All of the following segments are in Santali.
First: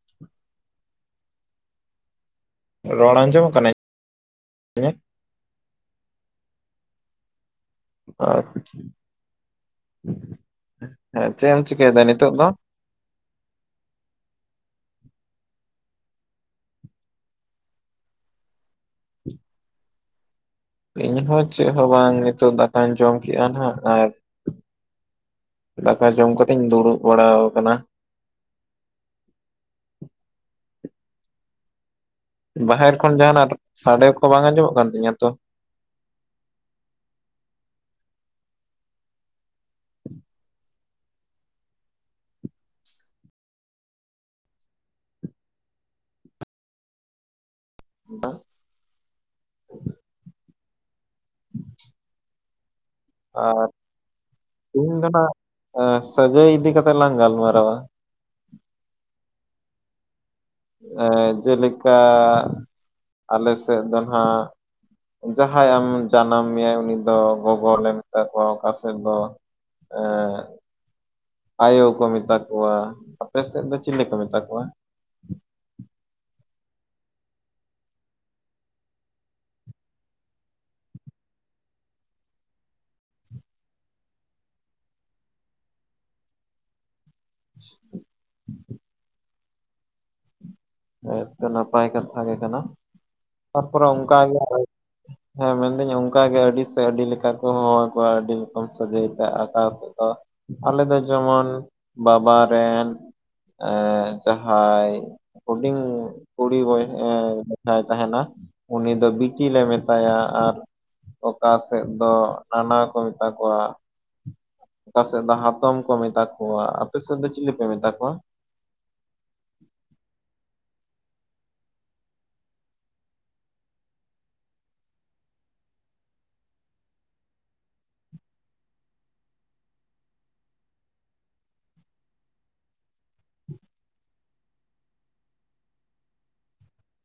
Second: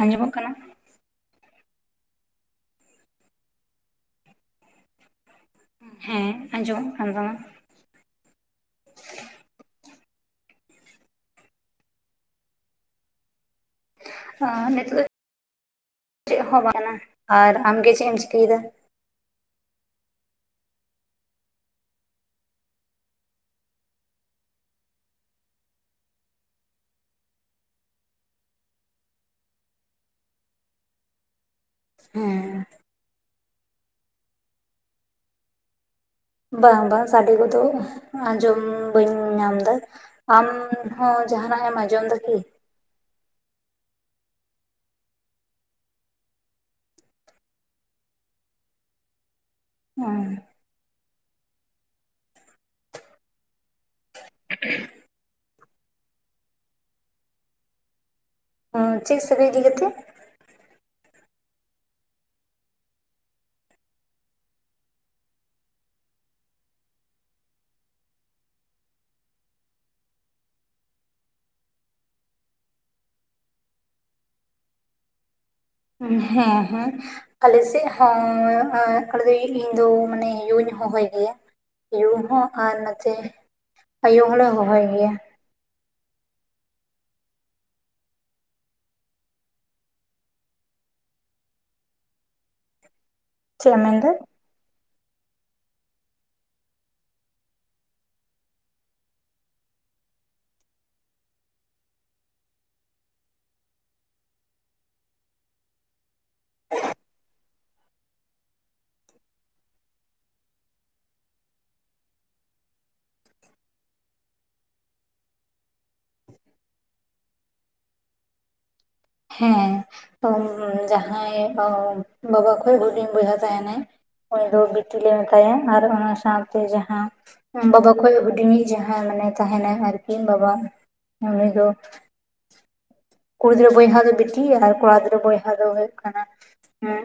ᱟᱸᱡᱚᱢᱚᱜ ᱠᱟᱱᱟ? ᱨᱚᱲ ᱟᱸᱡᱚᱢ ᱠᱟᱱᱟ ᱤᱧᱟᱹᱜ? ᱦᱮᱸ ᱟᱸᱡᱚᱢᱚᱜ ᱠᱟᱱ ᱛᱟᱢᱟ᱾ ᱟ [inaudible] ᱦᱮᱸ ᱪᱮᱫ ᱮᱢ ᱪᱤᱠᱟᱹᱭᱮᱫᱟ ᱱᱤᱛᱳᱜ ᱫᱚ? ᱚ ᱱᱤᱛᱚᱜ ᱪᱮᱫ ᱦᱚᱸ ᱵᱟᱝ [inaudible] ᱟᱨ ᱟᱢᱜᱮ ᱪᱮᱫ ᱮᱢ ᱪᱤᱠᱟᱹᱭᱮᱫᱟ? ᱤᱧ ᱦᱚᱸ ᱪᱮᱫ ᱦᱚᱸ ᱵᱟᱝ ᱱᱤᱛᱚᱜ ᱫᱟᱠᱟᱧ ᱡᱚᱢ ᱠᱮᱜ-ᱟ ᱱᱟᱦᱟᱸᱜ ᱟᱨ ᱫᱟᱠᱟ ᱡᱚᱢ ᱠᱟᱛᱮ ᱤᱧ ᱫᱩᱲᱩᱵ ᱵᱟᱲᱟ ᱟᱠᱟᱱᱟ᱾ ᱦᱮᱸ᱾ ᱵᱟᱦᱮᱨ ᱠᱷᱚᱱ ᱡᱟᱦᱟᱸᱱᱟᱜ ᱥᱟᱰᱮ ᱠᱚ ᱵᱟᱝ ᱟᱸᱡᱚᱢᱚᱜ ᱠᱟᱱ ᱛᱤᱧᱟᱹ ᱛᱚ? ᱵᱟᱝ ᱵᱟᱝ ᱥᱟᱰᱮ ᱠᱚᱫᱚ, ᱟᱸᱡᱚᱢ ᱵᱟᱹᱧ ᱧᱟᱢ ᱮᱫᱟ᱾ ᱟᱢ ᱦᱚᱸ ᱡᱟᱦᱟᱱᱟᱜ ᱮᱢ ᱟᱸᱡᱚᱢ ᱮᱫᱟ ᱠᱤ? ᱵᱟᱝ ᱾ ᱦᱮᱸ ᱾ [inaudible] ᱚ ᱛᱤᱦᱤᱧ ᱫᱚ ᱱᱟᱜ᱾ ᱮ ᱥᱟᱹᱜᱟᱹᱭ ᱤᱫᱤ ᱠᱟᱛᱮᱜ ᱞᱟᱝ ᱜᱟᱞᱢᱟᱨᱟᱣᱟ ᱾ ᱦᱩᱸ ᱪᱮᱫ ᱥᱟᱹᱜᱟᱹᱭ ᱤᱫᱤ ᱠᱟᱛᱮ? ᱮ ᱡᱮᱞᱮᱠᱟ, ᱟᱞᱮ ᱥᱮᱫ ᱫᱚ ᱱᱟᱜ, ᱡᱟᱦᱟᱸᱭ ᱟᱢᱮ ᱡᱟᱱᱟᱢ ᱢᱮᱭᱟᱭ ᱩᱱᱤ ᱫᱚ ᱜᱚᱜᱚᱞᱮ ᱢᱮᱛᱟ ᱠᱚᱣᱟ ᱚᱠᱟ ᱥᱮᱫ ᱮ ᱟᱭᱳ ᱠᱚ ᱢᱮᱛᱟ ᱠᱚᱣᱟ᱾ ᱟᱯᱮ ᱥᱮᱫ ᱫᱚ ᱪᱤᱞᱤ ᱠᱚ ᱢᱮᱛᱟ ᱠᱚᱣᱟ? ᱦᱩᱸ ᱦᱮᱸ᱾ ᱟᱞᱮ ᱥᱮᱫ ᱦᱚᱸ ᱟᱞᱮ ᱫᱚ ᱤᱧ ᱫᱚ ᱢᱟᱱᱮ ᱭᱩᱧ ᱦᱚᱦᱚᱭ ᱜᱮᱭᱟ᱾ ᱭᱩ ᱦᱚᱸ ᱟᱨ ᱱᱚᱛᱮ, ᱟᱭᱳ ᱦᱚᱸ ᱞᱮ ᱦᱚᱦᱚᱭ ᱜᱮᱭᱟ᱾ [inaudible] ᱟᱭᱩᱵ ᱛᱮ ᱱᱟᱯᱟᱭ ᱠᱟᱛᱷᱟ ᱜᱮ ᱠᱟᱱᱟ᱾ ᱪᱮᱫ ᱮᱢ ᱛᱟᱨᱯᱚᱨᱮ ᱢᱮᱱᱫᱟ ᱚᱱᱠᱟᱜᱮ ᱦᱮᱸ ᱢᱮᱱᱫᱟᱹᱧ ᱚᱱᱠᱟᱜᱮ ᱟᱹᱰᱤ ᱥᱮ ᱟᱹᱰᱤ ᱞᱮᱠᱟ ᱠᱚ ᱦᱚᱸᱦᱚᱸ ᱟᱠᱚᱣᱟ᱾ ᱟᱹᱰᱤ ᱨᱚᱠᱚᱢ ᱥᱟᱹᱜᱟᱹᱭᱛᱮ ᱟᱠᱟᱥ᱾ ᱟᱫᱚ, ᱟᱞᱮ ᱫᱚ ᱡᱮᱢᱚᱱ ᱵᱟᱵᱟ ᱨᱮᱱ᱾ ᱮᱸᱻ ᱡᱟᱦᱟᱸᱭ ᱦᱩᱰᱤᱧ ᱠᱩᱲᱤ ᱵ ᱮ ᱡᱟᱦᱟᱸᱭ ᱛᱟᱦᱮᱸᱱᱟ ᱩᱱᱤ ᱫᱚ ᱵᱤᱴᱤ ᱞᱮ ᱢᱮᱛᱟᱭᱟ᱾ ᱟᱨ ᱚᱠᱟ ᱥᱮᱫ ᱫᱚ ᱱᱟᱱᱟ ᱦᱚᱸ ᱠᱚ ᱢᱮᱛᱟ ᱠᱚᱣᱟ᱾ ᱚᱠᱟ ᱥᱮᱫ ᱫᱚ ᱦᱟᱛᱚᱢ ᱠᱚ ᱢᱮᱛᱟ ᱠᱚᱣᱟ᱾ ᱟᱯᱮ ᱥᱮᱫ ᱫᱚ ᱪᱤᱞᱤ ᱯᱮ ᱢᱮᱛᱟ ᱠᱚᱣᱟ? ᱦᱮᱸ ᱡᱟᱦᱟᱸᱭ ᱵᱟᱵᱟ ᱠᱷᱚᱡ ᱦᱩᱪᱤᱧ ᱵᱚᱭᱦᱟ ᱛᱟᱦᱮᱸᱱᱟᱭ ᱩᱱᱤ ᱫᱚ ᱵᱤᱴᱤᱞᱮ ᱢᱮᱛᱟᱭᱟ᱾ ᱟᱨ ᱚᱱᱟ ᱥᱟᱶᱛᱮ ᱡᱟᱦᱟᱸ, ᱵᱟᱵᱟ ᱠᱷᱚᱡ ᱦᱩᱰᱤᱧᱤᱡ ᱡᱟᱦᱟᱸᱭ ᱢᱟᱱᱮ ᱛᱟᱦᱮᱸᱱᱟᱭ ᱟᱹᱨᱠᱤ ᱵᱟᱵᱟ ᱩᱱᱤ ᱫᱚ᱾ ᱠᱩᱲᱤ ᱜᱤᱫᱽᱨᱟᱹ ᱵᱚᱭᱦᱟ ᱫᱚ ᱵᱤᱴᱤ ᱟᱨ ᱠᱚᱲᱟ ᱜᱤᱫᱽᱨᱟᱹ ᱵᱚᱭᱦᱟ ᱫᱚ ᱦᱩᱭᱩᱜ ᱠᱟᱱᱟ ᱩᱜ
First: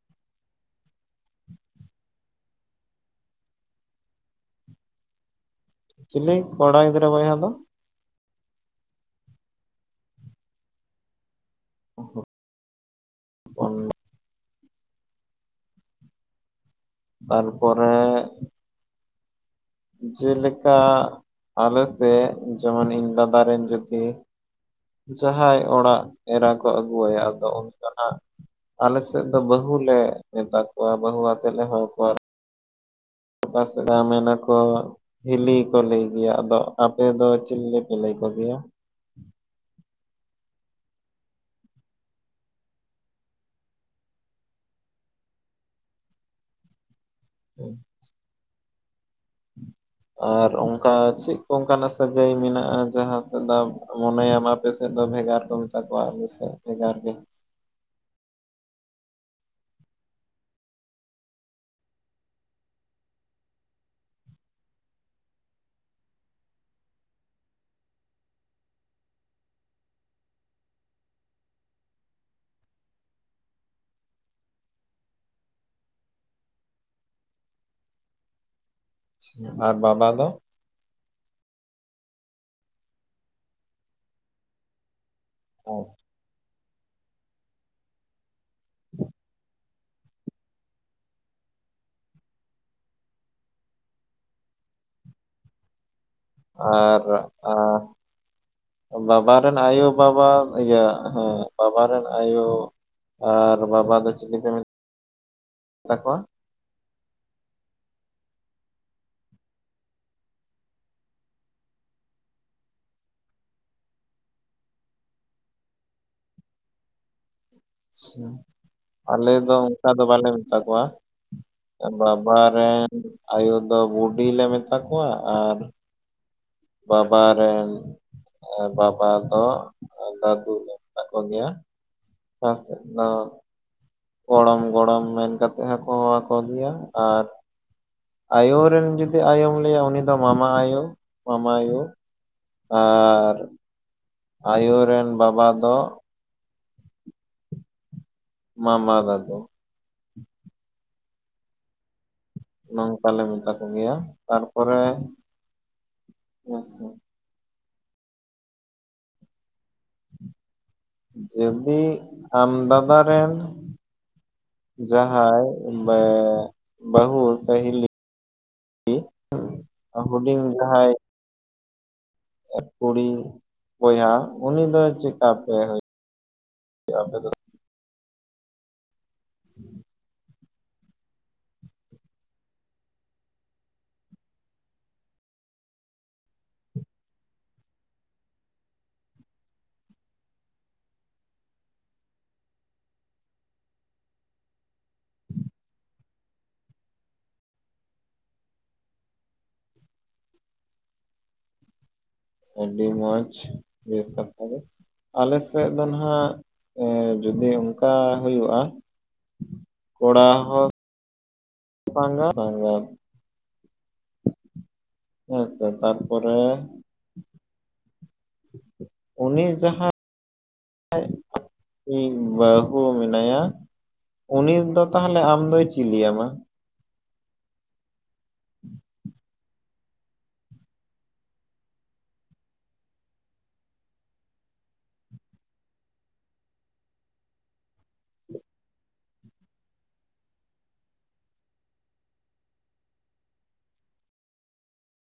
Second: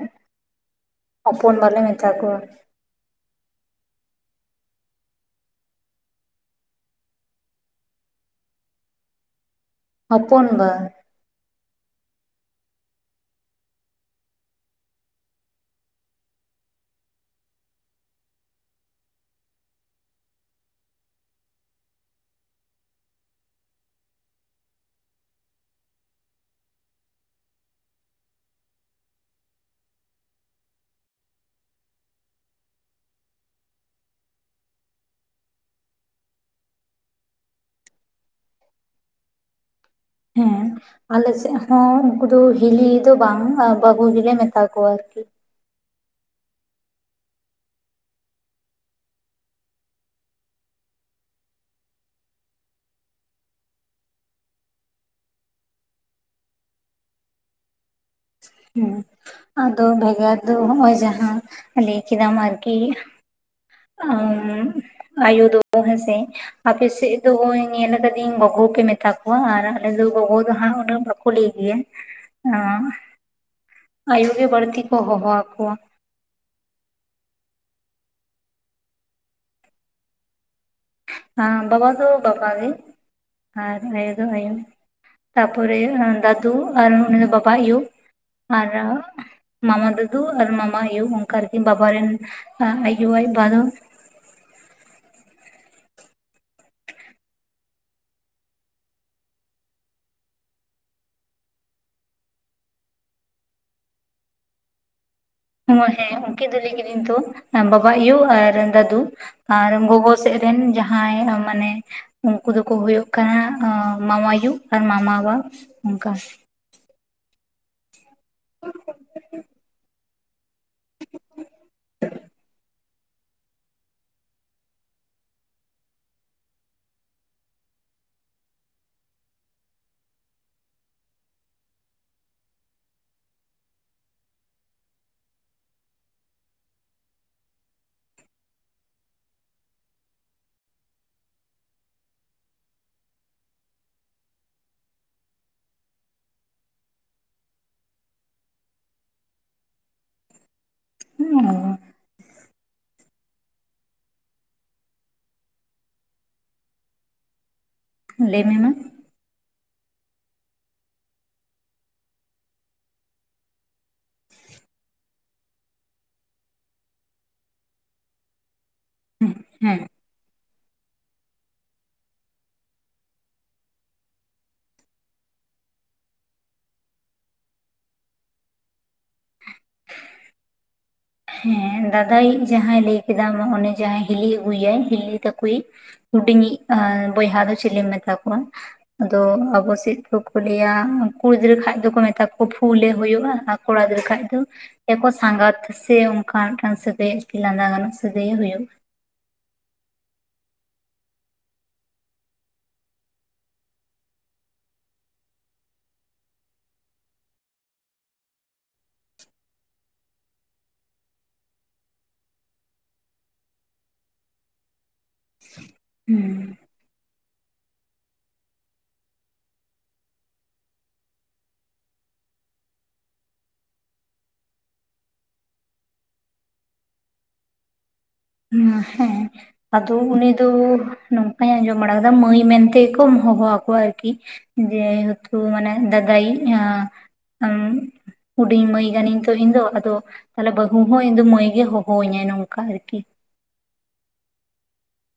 ᱦᱚᱯᱚᱱ ᱵᱟᱞᱮ ᱢᱮᱛᱟ ᱠᱚᱣᱟ᱾ ᱪᱤᱞᱤ ᱠᱚᱲᱟ ᱜᱤᱫᱽᱨᱟᱹ ᱵᱚᱭᱦᱟ ᱫᱚ? ᱦᱚᱯᱚᱱ ᱵᱟ᱾ [unintelligible] ᱛᱟᱨ ᱯᱚᱨᱮ᱾ ᱡᱮ ᱞᱮᱠᱟ ᱟᱞᱮᱥᱮᱫ ᱡᱮᱢᱚᱱ ᱤᱧ ᱫᱟᱫᱟ ᱨᱮᱱ ᱡᱩᱫᱤ ᱡᱟᱦᱟᱸᱭ ᱚᱲᱟᱜ ᱮᱨᱟ ᱠᱚ ᱟᱹᱜᱩᱣᱟᱭᱟ ᱟᱫᱚ ᱩᱱ ᱫᱚ ᱦᱟᱸᱜ, ᱟᱞᱮᱥᱮᱫ ᱫᱚ ᱵᱟᱹᱦᱩ ᱞᱮ ᱢᱮᱛᱟ ᱠᱚᱣᱟ᱾ ᱵᱟᱹᱦᱩ ᱟᱛᱮ ᱞᱮ ᱦᱚᱦᱚ ᱠᱚᱣᱟ, ᱵᱟᱥ ᱜᱟ ᱢᱮᱱᱟ ᱠᱚ, ᱦᱤᱞᱤ ᱠᱚ ᱞᱟᱹᱭ ᱜᱮᱭᱟ᱾ ᱟᱫᱚ ᱟᱯᱮ ᱫᱚ ᱪᱤᱞᱤᱯᱮ ᱞᱟᱹᱭ ᱠᱚ ᱜᱮᱭᱟ? ᱦᱮᱸ᱾ ᱟᱞᱮ ᱥᱮᱫ ᱦᱚᱸ ᱩᱱᱠᱩ ᱫᱚ ᱦᱤᱞᱤ ᱫᱚ ᱵᱟᱝ ᱵᱟᱹᱦᱩ ᱜᱮᱞᱮ ᱢᱮᱛᱟ ᱠᱚᱣᱟ ᱟᱹᱨᱠᱤ᱾ [unintelligible] [inaudible] ᱟᱨ ᱚᱱᱠᱟ ᱪᱮᱫ ᱠᱚ ᱚᱱᱠᱟᱱᱟᱜ ᱥᱟᱹᱜᱟᱹᱭ ᱢᱮᱱᱟᱜ-ᱟ? ᱡᱟᱦᱟᱸ ᱥᱮᱫᱟ ᱢᱚᱱᱮᱭᱟᱢ ᱟᱯᱮ ᱛᱮᱫ ᱫᱚ ᱵᱷᱮᱜᱟᱨ ᱠᱚ ᱢᱮᱛᱟ ᱠᱚᱣᱟ᱾ ᱟᱞᱮ ᱥᱮᱫ ᱵᱷᱮᱜᱟᱨ ᱜᱮ ᱦᱩᱸ ᱟᱫᱚ ᱵᱮᱜᱟᱫ ᱡᱟᱸᱦᱟ ᱞᱟᱹᱭ ᱠᱷᱤᱫᱟᱢ ᱟᱨᱠᱤ, ᱟ ᱟᱭᱳ ᱫᱚ ᱦᱮᱸᱥᱮ ᱟᱯᱮᱥᱮᱫ ᱫᱚ ᱦᱚᱭ ᱧᱮᱞ ᱟᱠᱟᱫᱤᱧ ᱜᱚᱜᱚ ᱯᱮ ᱢᱮᱛᱟ ᱠᱚᱣᱟ ᱟᱨ ᱟᱞᱮ ᱫᱚ ᱜᱚᱜᱚ ᱫᱚ ᱦᱟᱸᱜ ᱩᱱᱟᱜ ᱵᱟᱠᱼᱼ ᱠᱩᱲᱤ ᱜᱮ ᱦ ᱟᱭᱩ ᱜᱮ ᱵᱟᱹᱲᱛᱤ ᱠᱚ ᱦᱚᱦᱚ ᱟᱠᱚᱣᱟ ᱟᱨ ᱵᱟᱵᱟ ᱫᱚ ᱦ ᱵᱟᱵᱟ ᱫᱚ ᱵᱟᱵᱟ ᱜᱮ ᱟᱨ ᱟᱭᱳ ᱫᱚ ᱟᱭᱳ ᱛᱟᱨᱯᱚᱨᱮ ᱫᱟᱫᱩ ᱟᱨ ᱩᱱᱤ ᱫᱚ ᱵᱟᱵᱟ ᱟᱭᱳ ᱟᱨ, ᱢᱟᱢᱟ ᱫᱟᱫᱩ ᱟᱨ ᱢᱟᱢᱟ ᱟᱭᱳ ᱚᱱᱠᱟᱨᱜᱮ ᱵᱟᱵᱟᱟᱨᱮᱱ ᱟᱭᱳ ᱟᱡ ᱵᱟ ᱫᱚ, ᱟᱨ ᱟᱸ ᱵᱟᱵᱟ ᱨᱮᱱ ᱟᱭᱳᱵᱟᱵᱟ ᱤᱭᱟᱹ ᱦᱮᱸ ᱵᱟᱵᱟᱨᱮᱱ ᱟᱭᱳ, ᱟᱨ ᱵᱟᱵᱟ ᱫᱚ ᱪᱮᱞᱤ ᱯᱮ ᱢᱮᱛᱼᱼ ᱚ ᱦᱮᱸ ᱩᱱᱚᱱᱠᱤᱱ ᱫᱚ ᱞᱟᱹᱭ ᱠᱤᱧ ᱛᱚ ᱵᱟᱵᱟ ᱟᱭᱳ ᱟᱨ ᱫᱟᱫᱩ, ᱟᱨ ᱜᱚᱜᱚ ᱥᱮᱫ ᱨᱮᱱ ᱡᱟᱦᱟᱸᱭ ᱢᱟᱱᱮ ᱩᱱᱠᱩ ᱫᱚᱠᱚ ᱦᱩᱭᱩᱜ ᱠᱟᱱᱟ ᱢᱟᱢᱟ ᱭᱳ ᱟᱨ ᱢᱟᱢᱟ ᱵᱟ ᱚᱱᱠᱟ᱾ ᱟᱞᱮ ᱫᱚ ᱚᱱᱠᱟ ᱫᱚ ᱵᱟᱞᱮ ᱢᱮᱛᱟ ᱠᱚᱣᱟ᱾ ᱵᱟᱵᱟ ᱨᱮᱱ ᱟᱭᱳ ᱫᱚ ᱵᱩᱰᱤ ᱞᱮ ᱢᱮᱛᱟ ᱠᱚᱣᱟ ᱟᱨᱼᱼ ᱵᱟᱵᱟ ᱨᱮᱱ ᱟᱨ ᱵᱟᱵᱟ ᱫᱚ ᱫᱟᱫᱩ ᱞᱮ ᱢᱮᱛᱟ ᱠᱚ ᱜᱮᱭᱟ᱾ ᱠᱟ ᱥᱮᱫ ᱫᱚ ᱜᱚᱲᱚᱢ ᱜᱚᱲᱚᱢ ᱢᱮᱱ ᱠᱟᱛᱮᱫ ᱦᱚᱠᱚ ᱦᱚᱦᱚ ᱟᱠᱚ ᱜᱮᱭᱟ ᱟᱨ ᱟᱭᱳ ᱨᱮᱱ ᱡᱩᱫᱤ ᱟᱭᱳᱢ ᱞᱟᱹᱭᱟ ᱩᱱᱤ ᱫᱚ ᱢᱟᱢᱟ ᱟᱭᱳ ᱢᱟᱢᱟ ᱭᱳ ᱟᱨ ᱟᱭᱳ ᱨᱮᱱ ᱵᱟᱵᱟ ᱫᱚ ᱢᱟ ᱢᱟ ᱫᱟᱫᱩ ᱚ ᱱᱚᱝᱠᱟ ᱞᱮ ᱢᱮᱛᱟ ᱠᱚᱜᱮᱭᱟ ᱛᱟᱨᱯᱚᱨᱮ ᱤᱥᱼᱼ ᱞᱟᱹᱭ ᱢᱮ ᱢᱟ᱾ ᱡᱩᱫᱤ ᱟᱢ ᱫᱟᱫᱟ ᱨᱮᱱᱼᱼ ᱡᱟᱦᱟᱸᱭ [inaudible] ᱵᱟᱦᱩ ᱥᱮ ᱦᱤᱞᱤ ᱦᱮᱸ ᱦᱩᱰᱤᱧ ᱡᱟᱦᱟᱸᱭᱼᱼ ᱠᱩᱲᱤ ᱵᱚᱭᱦᱟ ᱩᱱᱤ ᱫᱚ ᱪᱮᱠᱟᱯᱮ ᱟᱯᱮ ᱦᱩᱭ ᱟᱯᱮ ᱫᱚᱼᱼ [unintelligible] ᱦᱮᱸ ᱫᱟᱫᱟᱭᱤᱡ ᱡᱟᱦᱟᱸᱭ ᱞᱟᱹᱭ ᱠᱮᱫᱟᱢ ᱚᱱᱮ ᱡᱟᱦᱟᱸᱭ ᱦᱤᱞᱤ ᱟᱹᱜᱩᱭᱟᱭ ᱦᱤᱞᱤ ᱛᱟᱠᱚᱭᱤᱡᱼᱼ ᱦᱩᱰᱤᱧᱤᱡ ᱵᱚᱭᱦᱟ ᱫᱚ ᱪᱤᱞᱤᱢ ᱢᱮᱛᱟ ᱠᱚᱣᱟ? ᱟᱫᱚ ᱟᱵᱚ ᱥᱮᱫ ᱠᱚᱠᱚ ᱞᱟᱹᱭᱟ ᱠᱩᱲᱤ ᱜᱤᱫᱽᱨᱟᱹ ᱠᱷᱟᱡ ᱫᱚᱠᱚ ᱢᱮᱛᱟ ᱠᱚᱣᱟ ᱯᱷᱩᱞᱮ ᱦᱩᱭᱩᱜᱼᱟᱼᱼ ᱠᱚᱲᱟ ᱜᱤᱫᱽᱨᱟᱹ ᱠᱷᱟᱡ ᱫᱚ ᱮᱠᱚ ᱥᱟᱸᱜᱟᱛᱼᱼ ᱥᱮ ᱚᱱᱠᱟ ᱚᱱᱠᱟᱱ ᱢᱤᱫ ᱴᱟᱝ ᱥᱟᱹᱜᱟᱹᱭ ᱞᱟᱸᱫᱟ ᱜᱟᱱᱚᱜ ᱥᱟᱹᱜᱟᱹᱭ ᱮ ᱦᱳᱭᱳᱜᱼᱟ᱾ ᱟᱹᱰᱤ ᱢᱚᱸᱡᱽ ᱵᱮᱥ ᱠᱟᱛᱷᱟᱜᱤ ᱟᱞᱮᱥᱮᱫ ᱫᱚ ᱱᱷᱟᱜ ᱮ ᱡᱩᱫᱤ ᱚᱱᱠᱟ ᱦᱩᱭᱩᱜᱼᱟ᱾ ᱠᱚᱲᱟ ᱦᱚᱸᱼᱼ ᱵᱟᱝᱟ ᱵᱟᱝᱟᱼᱼ ᱦᱮᱸ ᱛᱚ ᱛᱟᱨᱯᱚᱨᱮᱼᱼ ᱦᱩᱸ ᱩᱱᱤ ᱡᱟᱦᱟᱸᱼᱼ ᱠᱟᱡ ᱤᱧ ᱵᱟᱦᱩ ᱢᱮᱱᱟᱭᱟ᱾ ᱩᱱᱤ ᱫᱚ ᱛᱟᱦᱚᱞᱮ ᱟᱢ ᱫᱚᱭ ᱪᱤᱞᱤᱭᱟᱢᱟ? ᱦᱮᱸ᱾ ᱟᱫᱚ ᱩᱱᱤ ᱫᱚ ᱱᱚᱝᱠᱟᱧ ᱟᱸᱡᱚᱢ ᱵᱟᱲᱟ ᱟᱠᱟᱫᱟ ᱢᱟᱹᱭ ᱢᱮᱱᱛᱮᱜᱮᱠᱚ ᱦᱚᱦᱚ ᱟᱠᱚᱣᱟ ᱟᱨᱠᱤ᱾ ᱡᱮᱦᱮᱛᱩ ᱢᱟᱱᱮ ᱫᱟᱫᱟᱭ ᱮᱸ ᱦᱩᱰᱤᱧ ᱢᱟᱹᱭ ᱠᱟᱹᱱᱟᱹᱧ ᱛᱚ ᱤᱧ ᱫᱚ ᱟᱫᱚ ᱛᱟᱦᱞᱮ ᱵᱟᱹᱦᱩ ᱦᱚᱸ ᱤᱧ ᱫᱚ ᱢᱟᱹᱭ ᱜᱮ ᱦᱚᱦᱚᱣ ᱟᱹᱧᱟᱭ ᱱᱚᱝᱠᱟ ᱨᱤᱛᱤ᱾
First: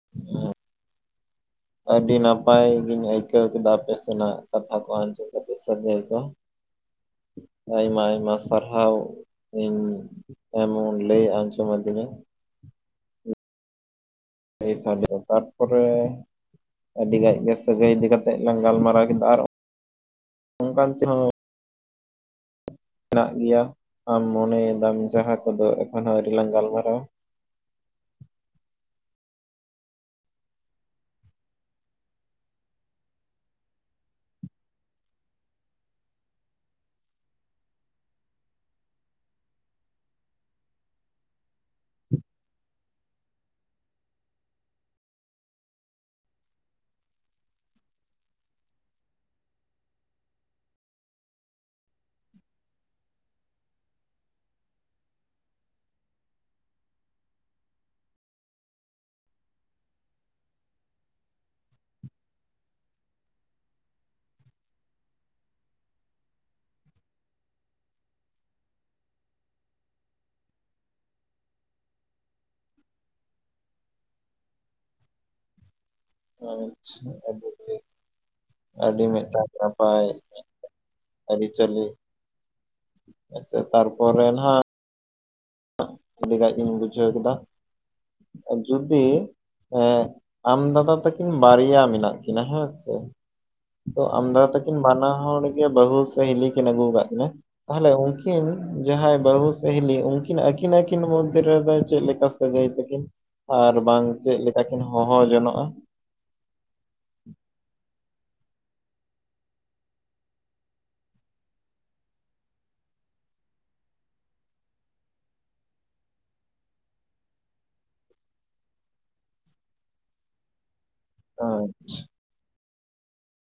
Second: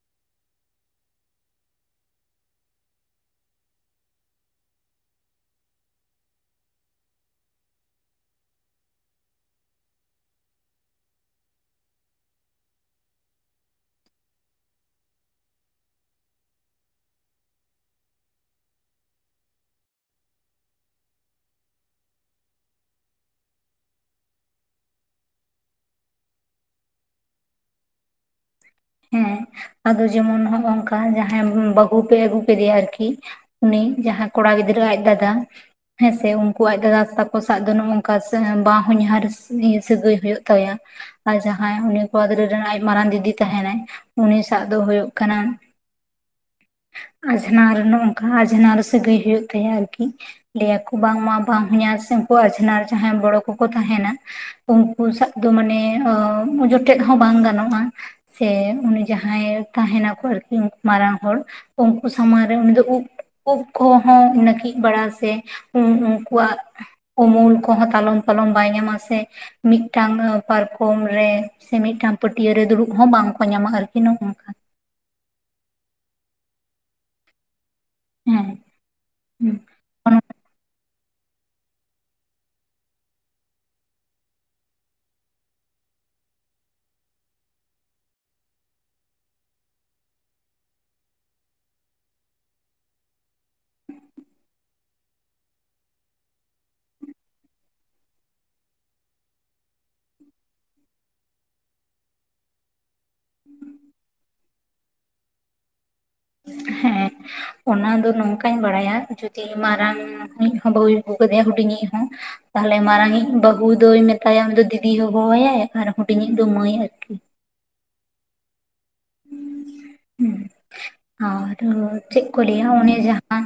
[inaudible] ᱟᱹᱰᱤ ᱱᱟᱯᱟᱭ ᱜᱤᱧ ᱟᱹᱭᱠᱟᱹᱣ ᱠᱮᱫᱟ ᱟᱯᱮ ᱥᱮᱱᱟᱜ ᱠᱟᱛᱷᱟ ᱠᱚ ᱟᱸᱡᱚᱢ ᱠᱟᱛᱮ ᱥᱟᱹᱜᱟᱹᱭ ᱠᱚ᱾ [inaudible] ᱟᱭᱢᱟ ᱟᱭᱢᱟ ᱥᱟᱨᱦᱟᱹᱣ ᱤᱧ ᱮᱢᱚᱱ ᱞᱟᱹᱭ ᱟᱡᱚᱢ ᱟᱫᱤᱧᱟ [inaudible] ᱜᱮ ᱛᱟᱨ ᱯᱚᱨᱮ ᱟᱹᱰᱤ ᱜᱟᱡ ᱜᱮ ᱥᱟᱹᱜᱟᱹᱭ ᱤᱫᱤ ᱠᱟᱛᱮᱫ ᱞᱟᱝ ᱜᱟᱞᱢᱟᱨᱟᱣ ᱠᱮᱫᱟ ᱟᱨᱚ ᱚᱱᱠᱟᱱ ᱪᱮᱫᱦᱚᱸ ᱦᱮᱱᱟᱜ ᱜᱮᱭᱟ ᱟᱢ ᱢᱚᱱᱮᱭᱮᱫᱟᱢ ᱡᱟᱦᱟᱸ ᱠᱚᱫᱚ ᱮᱠᱷᱚᱱᱟ ᱟᱹᱣᱨᱤ ᱞᱟᱝ ᱜᱟᱞᱢᱟᱨᱟᱣ-ᱟ ᱾ ᱦᱮᱸ ᱟᱫᱚ ᱡᱮᱢᱚᱱ ᱱᱚᱜ ᱚᱝᱠᱟ ᱡᱟᱦᱟᱸᱭ ᱵᱟᱹᱦᱩ ᱯᱮ ᱟᱹᱜᱩ ᱠᱮᱫᱮᱭᱟ ᱟᱨᱠᱤ ᱩᱱᱤ ᱡᱟᱦᱟᱸᱭ ᱠᱚᱲᱟ ᱜᱤᱫᱽᱨᱟᱹ ᱟᱡ ᱫᱟᱫᱟ ᱦᱮᱸᱥᱮ ᱩᱱᱠᱩ ᱟᱡ ᱫᱟᱫᱟ ᱛᱟᱠᱚ ᱥᱟᱶ ᱫᱚ ᱱᱚᱝᱠᱟ ᱵᱟᱦᱚᱱᱟᱨ ᱥᱟᱹᱜᱟᱹᱭ ᱦᱩᱭᱩᱜ ᱛᱟᱭᱟ᱾ ᱟᱨ ᱡᱟᱦᱟᱸᱭ ᱩᱱᱤ ᱠᱚᱲᱟ ᱜᱤᱫᱽᱨᱟᱹ ᱨᱮᱱ ᱟᱡ ᱢᱟᱨᱟᱝ ᱫᱤᱫᱤ ᱛᱟᱦᱮᱱᱟᱭ ᱩᱱᱤ ᱥᱟᱶ ᱫᱚ ᱦᱩᱭᱩᱜ ᱠᱟᱱᱟ ᱟᱡᱷᱟᱱᱟᱨ ᱥᱮ ᱱᱚᱝᱠᱟ ᱟᱡᱷᱟᱱᱟᱨ ᱥᱟᱹᱫᱟᱹᱭ ᱦᱩᱭᱩᱜ ᱛᱟᱭᱟ ᱟᱨᱠᱤ ᱞᱟᱹᱭᱟ ᱠᱚ ᱵᱟᱝᱢᱟ ᱵᱟᱧᱦᱟᱨ ᱥᱮ ᱩᱱᱠᱩ ᱟᱡᱷᱟᱱᱟᱨ ᱡᱟᱦᱟᱸᱭ ᱵᱚᱲᱚ ᱠᱚᱠᱚ ᱛᱟᱦᱮᱱᱟ ᱩᱱᱠᱩ ᱥᱟᱜ ᱫᱚ ᱢᱟᱱᱮ ᱡᱚᱴᱮᱫ ᱦᱚᱸ ᱵᱟᱝ ᱜᱟᱱᱚᱜᱼᱟ᱾ ᱥᱮ ᱩᱱᱤ ᱡᱟᱦᱟᱸᱭ ᱛᱟᱦᱮ ᱱᱟᱠᱚ ᱟᱨᱠᱤ ᱢᱟᱨᱟᱝ ᱦᱚᱲ ᱩᱱᱠᱩ ᱥᱟᱢᱟᱝ ᱨᱮ ᱩᱱᱤ ᱫᱚ ᱩᱵ ᱩᱵ ᱠᱚᱦᱚᱸ ᱱᱟᱹᱠᱤᱡ ᱵᱟᱲᱟ ᱥᱮ ᱩᱱᱠᱩᱣᱟᱜ ᱩᱢᱩᱞ ᱠᱚᱦᱚᱸ ᱛᱟᱞᱚᱢ ᱯᱟᱞᱚᱱ ᱵᱟᱭ ᱧᱟᱢᱟ ᱥᱮ᱾ ᱢᱤᱫᱴᱟᱝ ᱯᱟᱨᱠᱚᱢ ᱨᱮ ᱥᱮ ᱢᱤᱫᱴᱟᱝ ᱯᱟᱹᱴᱤᱭᱟᱹ ᱨᱮ ᱫᱩᱲᱩᱵ ᱦᱚᱸ ᱵᱟᱝ ᱠᱚ ᱧᱟᱢᱟ ᱟᱨᱠᱤ ᱱᱚᱝᱠᱟ ᱟᱪᱪᱷᱟ ᱟᱹᱰᱤ ᱜᱮ ᱦᱮᱸ ᱟᱹᱰᱤ ᱢᱤᱫᱴᱟᱝ ᱦᱩᱸ ᱱᱟᱯᱟᱭ ᱟᱹᱨᱤᱪᱟᱹᱞᱤ ᱮᱱᱛᱮ ᱛᱟᱨᱯᱚᱨᱮ ᱱᱟᱦᱟᱜ ᱟᱹᱰᱤ ᱜᱟᱱ ᱤᱧ ᱵᱩᱡᱷᱟᱹᱣ ᱠᱮᱫᱟ ᱟᱨ ᱡᱩᱫᱤ ᱦᱮᱸ ᱟᱢ ᱫᱟᱫᱟ ᱛᱟᱹᱠᱤᱱ ᱵᱟᱨᱭᱟ ᱢᱮᱱᱟᱜ ᱠᱤᱱᱟ ᱦᱳᱭ ᱥᱮ᱾ ᱛᱚ ᱟᱢᱫᱟ ᱛᱟᱹᱠᱤᱱ ᱵᱟᱱᱟ ᱦᱚᱲ ᱜᱮ ᱵᱟᱹᱦᱩ ᱥᱮ ᱦᱤᱞᱤ ᱠᱤᱱ ᱟᱹᱜᱩ ᱟᱠᱟᱫ ᱠᱤᱱᱟ ᱛᱟᱦᱚᱞᱮ ᱩᱱᱠᱤᱱ ᱡᱟᱦᱟᱸᱭ ᱵᱟᱹᱦᱩ ᱥᱮ ᱦᱞᱤᱤ ᱩᱱᱠᱤᱱ ᱟᱠᱤᱱ ᱟᱠᱤᱱ ᱢᱚᱫᱫᱷᱮ ᱨᱮᱫᱚ ᱪᱮᱫ ᱞᱮᱠᱟ ᱥᱟᱹᱜᱟᱹᱭ ᱛᱟᱹᱠᱤᱱ᱾ ᱟᱨ ᱵᱟᱝ ᱪᱮᱫ ᱞᱮᱠᱟ ᱠᱤᱱ ᱦᱚᱦᱚ ᱡᱚᱱᱚᱜᱼᱟ᱾ ᱦᱮᱸ ᱚᱱᱟ ᱫᱚ ᱱᱚᱝᱠᱟᱧ ᱵᱟᱲᱟᱭᱟ ᱡᱩᱫᱤ ᱢᱟᱨᱟᱝ ᱢᱤᱫ ᱦᱚᱸ ᱵᱟᱹᱦᱩ ᱟᱹᱜᱩ ᱠᱟᱫᱮᱭᱟ ᱦᱩᱰᱤᱧ ᱤᱡ ᱦᱚᱸ ᱛᱟᱦᱞᱮ ᱢᱟᱨᱟᱝ ᱤᱡ ᱵᱟᱹᱦᱩ ᱫᱚᱭ ᱢᱮᱛᱟᱭᱟ ᱩᱱᱤ ᱫᱚ ᱫᱤᱫᱤᱭ ᱦᱚᱦᱚᱣᱟᱭ ᱟᱨ ᱦᱩᱰᱤᱧ ᱤᱡ ᱫᱚ ᱢᱟᱹᱭ ᱟᱨᱠᱤ᱾ ᱦᱮᱸ ᱟᱪᱪᱷᱟ ᱟᱫᱚ ᱪᱮᱫ ᱠᱚ ᱞᱟᱹᱭᱟ ᱩᱱᱤ ᱡᱟᱦᱟᱸ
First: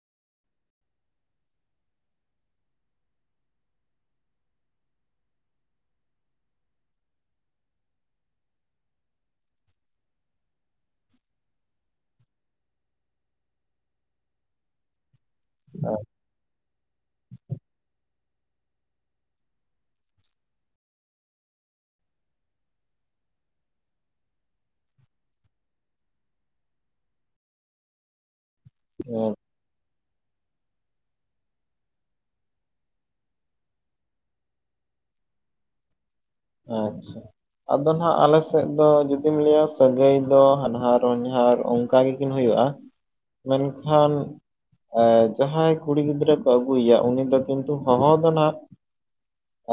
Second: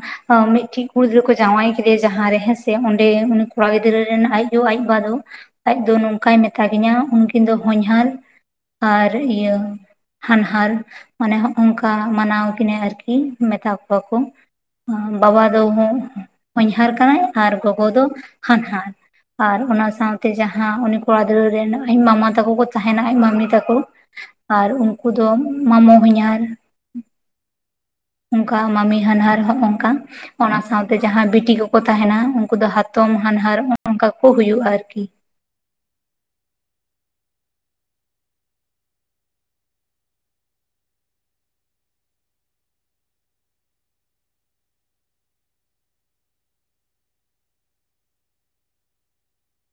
ᱢᱤᱫᱴᱮᱡ ᱠᱩᱲᱤ ᱜᱤᱫᱽᱨᱟᱹ ᱠᱚ ᱡᱟᱶᱟᱭ ᱠᱮᱫᱮᱭᱟ ᱡᱟᱦᱟᱸ ᱨᱮ ᱦᱮᱸ ᱥᱮ ᱚᱸᱰᱮ ᱩᱱᱤ ᱠᱚᱲᱟ ᱜᱤᱫᱽᱨᱟᱹ ᱨᱮᱱ ᱟᱡ ᱭᱩ ᱟᱡ ᱵᱟᱵᱟ ᱫᱚ ᱟᱡ ᱫᱚ ᱱᱚᱝᱠᱟᱭ ᱢᱮᱛᱟ ᱫᱤᱱᱟ. ᱩᱱᱠᱤᱱ ᱫᱚ ᱦᱚᱧᱦᱟᱹᱨ᱾ ᱟᱨ ᱤᱭᱟᱹ ᱦᱟᱱᱦᱟᱨ ᱢᱟᱱᱮ ᱦᱚᱜ ᱚᱝᱠᱟ ᱢᱟᱱᱟᱣ ᱠᱤᱱᱟᱹ ᱟᱨᱠᱤ ᱢᱮᱛᱟ ᱠᱚᱣᱟ ᱠᱚ ᱵᱟᱵᱟ ᱦᱚᱸᱧᱦᱟᱨ ᱠᱟᱱᱟᱭ ᱟᱨ ᱜᱚᱜᱚ ᱫᱚ ᱦᱟᱱᱦᱟᱨ᱾ ᱟᱨ ᱚᱱᱟ ᱥᱟᱶᱛᱮ ᱡᱟᱦᱟᱸ ᱩᱱᱤ ᱠᱚᱲᱟ ᱜᱤᱫᱽᱨᱟᱹ ᱨᱮᱱ ᱟᱡ ᱢᱟᱢᱟ ᱛᱟᱠᱚ ᱠᱚ ᱛᱟᱦᱮᱱᱟ ᱟᱡ ᱢᱟᱹᱢᱤ ᱛᱟᱠᱚ ᱟᱨ ᱩᱱᱠᱩ ᱫᱚ ᱢᱟᱢᱚ ᱦᱚᱧᱦᱟᱨ ᱚᱱᱠᱟ ᱢᱟᱢᱤ ᱦᱟᱱᱦᱟᱨ ᱦᱚᱜ ᱚᱱᱠᱟ᱾ ᱚᱱᱟ ᱥᱟᱶᱛᱮ ᱡᱟᱦᱟᱸᱭ ᱵᱤᱴᱤ ᱠᱚᱠᱚ ᱛᱟᱦᱮᱱᱟ ᱩᱱᱠᱩ ᱫᱚ ᱦᱟᱛᱚᱢ ᱦᱟᱱᱦᱟᱨ ᱱᱚᱜ ᱚᱱᱠᱟ ᱠᱚ ᱦᱩᱭᱩᱜᱼᱟ ᱟᱨᱠᱤ ᱾ ᱟᱪᱪᱷᱟ ᱾ ᱟᱫᱚ ᱱᱟᱦᱱᱟᱜ ᱟᱞᱮ ᱥᱮᱫ ᱫᱚ ᱡᱩᱫᱤᱢ ᱞᱟᱹᱭᱟ ᱥᱟᱹᱜᱟᱹᱭ ᱫᱚ ᱦᱟᱱᱦᱟᱨ ᱦᱚᱧᱦᱟᱨ ᱚᱱᱠᱟ ᱜᱮᱠᱤᱱ ᱦᱩᱭᱩᱜᱼᱟ, ᱢᱮᱱᱠᱷᱟᱱ ᱡᱟᱦᱟᱸᱭ ᱠᱩᱲᱤ ᱜᱤᱫᱽᱨᱟᱹ ᱠᱚ ᱟᱹᱜᱩᱭ ᱮᱭᱟ ᱩᱱᱤ ᱫᱚ ᱠᱤᱱᱛᱩ ᱦᱚᱦᱚ ᱫᱚ ᱱᱟᱜ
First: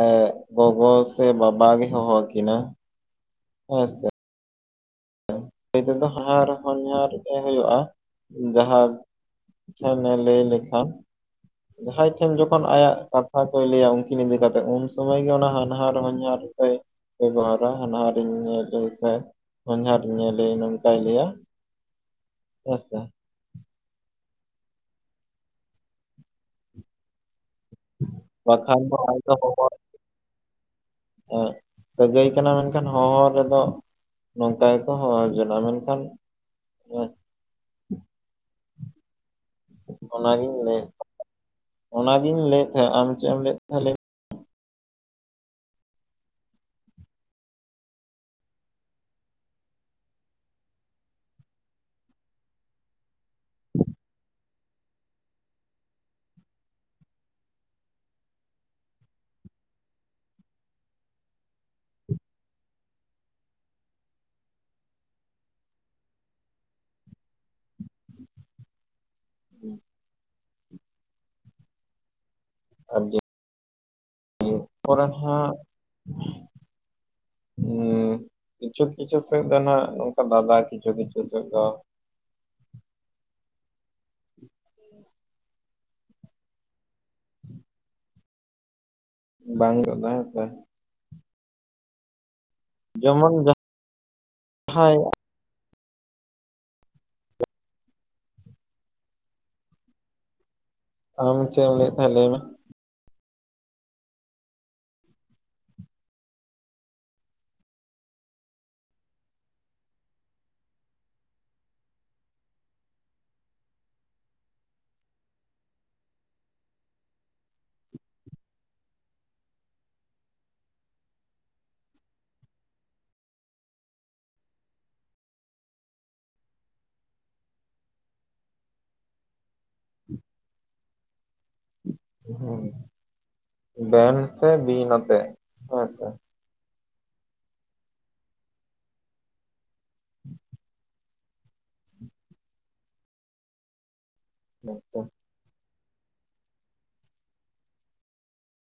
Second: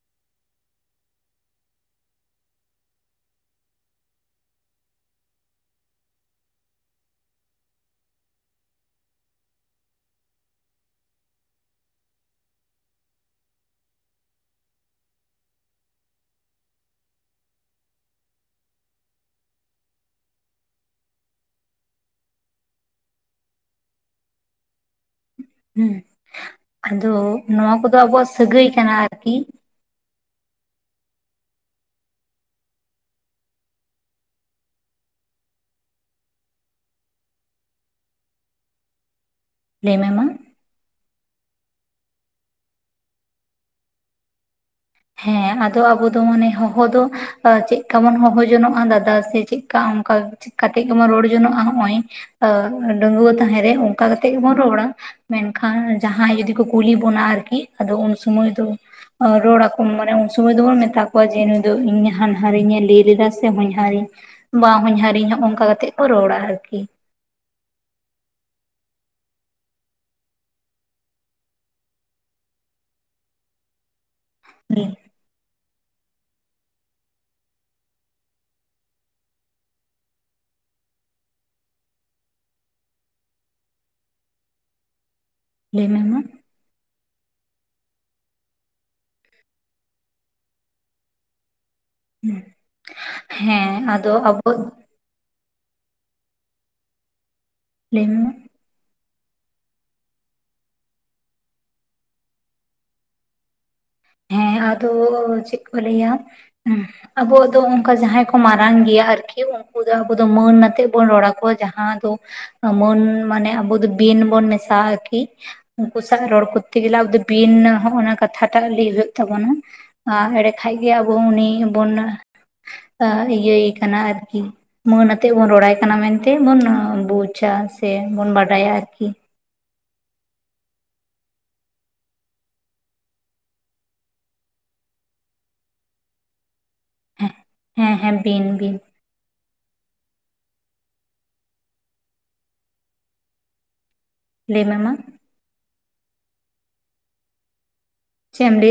ᱮ ᱜᱚᱜᱚ ᱥᱮ ᱵᱟᱵᱟ ᱜᱮ ᱦᱚᱦᱚ ᱠᱤᱱᱟ ᱦᱮᱸ ᱥᱮ᱾ ᱥᱟᱹᱜᱟᱹᱭ ᱛᱮᱫᱚ ᱦᱟᱱᱦᱟᱨ ᱦᱚᱧᱦᱟᱨ ᱜᱮ ᱦᱩᱭᱩᱜᱼᱟ, ᱡᱟᱦᱟᱸ ᱦᱮ ᱢᱮᱱ ᱞᱟᱹᱭ ᱞᱮᱠᱷᱟᱱ ᱡᱟᱦᱟᱸᱭ ᱴᱷᱮᱱ ᱡᱚᱠᱷᱚᱱ ᱟᱭᱟᱜ ᱠᱟᱛᱷᱟ ᱠᱚᱭ ᱞᱟᱹᱭᱟ ᱩᱱᱠᱤᱱ ᱤᱫᱤ ᱠᱟᱛᱮᱫ ᱩᱱ ᱥᱩᱢᱚᱭ ᱜᱮ ᱚᱱᱟ ᱦᱟᱱᱦᱟᱨ ᱦᱚᱧᱦᱟᱨ ᱚᱱᱠᱟᱭ ᱵᱮᱵᱷᱚᱦᱟᱨᱟ ᱦᱟᱱᱟᱨᱤᱧ ᱮ ᱞᱟᱹᱭ ᱫᱟ ᱦᱚᱧᱦᱟᱨ ᱾ [inaudible] ᱱᱚᱝᱠᱟᱭ ᱞᱟᱹᱭᱟ ᱦᱮᱥᱮ᱾ ᱦᱮᱸ ᱟᱫᱚ ᱱᱚᱣᱟ ᱠᱚᱫᱚ ᱟᱵᱚᱣᱟᱜ ᱥᱟᱹᱜᱟᱹᱭ ᱵᱟᱠᱷᱟᱱ ᱠᱟᱱᱟ ᱫᱚ ᱟᱡ ᱟᱨᱠᱤ ᱾ ᱦᱮ ᱥᱟᱹᱜᱟᱹᱭ ᱠᱟᱱᱟ ᱢᱮᱱᱠᱷᱟᱱ ᱦᱚᱦᱚ ᱨᱮᱫᱚ ᱱᱚᱝᱠᱟ ᱜᱮᱠᱚ ᱦᱚᱦᱚ ᱡᱚᱱᱚᱜ-ᱟ, ᱢᱮᱱᱠᱷᱟᱱ ᱦᱮᱸ, ᱞᱟᱹᱭ ᱢᱮ ᱢᱟ ᱚᱱᱟᱜᱮᱧ ᱞᱟᱹᱭᱮᱫ ᱛᱟᱦᱮᱫ ᱚᱱᱟᱜᱤᱧ ᱞᱟᱹᱭᱮᱫ ᱛᱟᱦᱮᱸᱫ ᱟᱢ ᱪᱮᱫ ᱮᱢ ᱞᱟᱹᱭ ᱛᱟᱦᱮᱸᱫ ᱞᱟᱹᱭ ᱢᱮ? ᱦᱮᱸ, ᱟᱫᱚ ᱟᱵᱚ ᱫᱚ ᱢᱟᱱᱮ ᱦᱚᱦᱚ ᱫᱚ ᱪᱮᱫᱠᱟ ᱵᱚᱱ ᱦᱚᱦᱚ ᱡᱚᱱᱚᱜᱼᱟ ᱫᱟᱫᱟ ᱥᱮ ᱪᱮᱫᱠᱟ ᱚᱱᱠᱟ ᱪᱮᱠᱟ ᱠᱟᱛᱮ ᱜᱮᱵᱚᱱ ᱨᱚᱲ ᱡᱚᱱᱚᱜᱼᱟ ᱱᱚᱜᱼᱚᱭ ᱰᱟᱹᱜᱩᱣᱟᱹ ᱛᱟᱦᱮᱸᱨᱮ ᱚᱱᱠᱟ ᱠᱟᱛᱮ ᱜᱮᱵᱚᱱ ᱨᱚᱲᱟ ᱾ ᱢᱮᱱ ᱠᱷᱟᱱ ᱡᱟᱦᱟᱸᱭ ᱡᱩᱫᱤ ᱠᱚ ᱠᱩᱞᱤ ᱵᱚᱱᱟ ᱟᱨᱠᱤ, ᱟᱫᱚ ᱩᱱᱥᱚᱢᱚᱭ ᱫᱚ ᱨᱚᱲ ᱟᱠᱚ ᱢᱟᱱᱮ ᱩᱱ ᱥᱚᱢᱚᱭ ᱫᱚᱵᱚᱱ ᱢᱮᱛᱟ ᱠᱚᱣᱟ ᱡᱮ ᱱᱩᱭ ᱫᱚ ᱤᱧ ᱦᱟᱱᱦᱟᱨᱤᱧ ᱮ ᱞᱟᱹᱭ ᱞᱮᱫᱟ ᱥᱮ ᱦᱚᱧᱦᱟᱨᱤᱧ᱾ ᱵᱟᱼᱦᱚᱧᱦᱟᱨᱤᱧ ᱦᱚᱜᱼᱚᱱᱠᱟ ᱠᱟᱛᱮ ᱠᱚ ᱨᱚᱲᱟ ᱟᱨᱠᱤ᱾ [unintelligible] [unintelligible] ᱤᱭᱟᱹ ᱯᱚᱨᱮ ᱦᱟᱸᱜ [unintelligible] ᱮᱸᱻ ᱠᱤᱪᱷᱩ ᱠᱤᱪᱷᱩ ᱥᱮᱫ ᱫᱚ ᱱᱟᱜ ᱱᱚᱝᱠᱟ ᱫᱟᱫᱟ ᱠᱤᱪᱷᱩ ᱠᱤᱪᱷᱩ ᱥᱮᱫ ᱫᱚ [unintelligible] ᱞᱟᱹᱭ ᱢᱮ ᱢᱟ? ᱵᱟᱝ [unintelligible] ᱡᱮᱢᱚᱱ ᱦᱩ ᱦᱮᱸ ᱟᱫᱚ ᱟᱵᱚ ᱡᱟᱦᱟᱸᱭ ᱞᱟᱹᱭ ᱢᱮ ᱢᱟ? ᱟᱢ ᱪᱮᱫ ᱮᱢ ᱞᱟᱹᱭᱮᱫ ᱛᱟᱦᱮᱸ ᱞᱟᱹᱭ ᱢᱮ? ᱦᱮᱸ, ᱟᱫᱚ ᱪᱮᱫ ᱠᱚ ᱞᱟᱹᱭᱟ? ᱟᱵᱚᱣᱟᱜ ᱫᱚ ᱚᱱᱠᱟ ᱡᱟᱦᱟᱸᱭ ᱠᱚ ᱢᱟᱨᱟᱝ ᱜᱮᱭᱟ ᱟᱨᱠᱤ, ᱩᱱᱠᱩ ᱫᱚ ᱟᱵᱚ ᱫᱚ ᱢᱟᱹᱱ ᱟᱛᱮ ᱵᱚᱱ ᱨᱚᱲ ᱟᱠᱚᱣᱟ, ᱡᱟᱦᱟᱸ ᱫᱚ ᱢᱟᱹᱱ ᱢᱟᱱᱮ ᱟᱵᱚ ᱫᱚ ᱵᱤᱱ ᱵᱚᱱ ᱢᱮᱥᱟᱜᱼᱟ ᱟᱨᱠᱤ ᱾ ᱩᱱᱠᱩ ᱥᱟᱶ ᱨᱚᱲ ᱠᱚᱨᱛᱮ ᱜᱮᱞᱮ ᱟᱵᱚ ᱫᱚ ᱵᱤᱱ ᱦᱚᱜᱱᱟ ᱠᱟᱛᱷᱟ ᱴᱟᱜ ᱞᱮᱭ ᱦᱩᱭᱩᱜ ᱛᱟᱵᱚᱱᱟ ᱟᱨ ᱮᱸᱰᱮ ᱠᱷᱟᱡ ᱜᱮ ᱟᱵᱚ ᱩᱱᱤ ᱵᱚᱱ ᱤᱭᱟᱹᱭ ᱮ ᱠᱟᱱᱟ ᱟᱨᱠᱤ ᱾ ᱢᱟᱹᱱ ᱟᱛᱮᱫ ᱵᱚᱱ ᱨᱚᱲᱟᱭ ᱠᱟᱱᱟ ᱢᱮᱱᱛᱮ ᱵᱚᱱ ᱵᱩᱡᱟ ᱥᱮᱵᱚᱱ ᱵᱟᱰᱟᱭᱟ ᱟᱨᱠᱤ ᱾ ᱦᱩᱸ, ᱵᱮᱱ ᱥᱮ ᱵᱤᱱ ᱟᱛᱮᱫ ᱦᱩᱭ ᱥᱮ? ᱮ, ᱦᱮᱸ ᱦᱮᱸ, ᱵᱤᱱ ᱵᱤᱱ᱾ ᱞᱟᱹᱭ ᱢᱮ ᱢᱟ? ᱪᱮᱢ ᱞᱟᱹᱭ?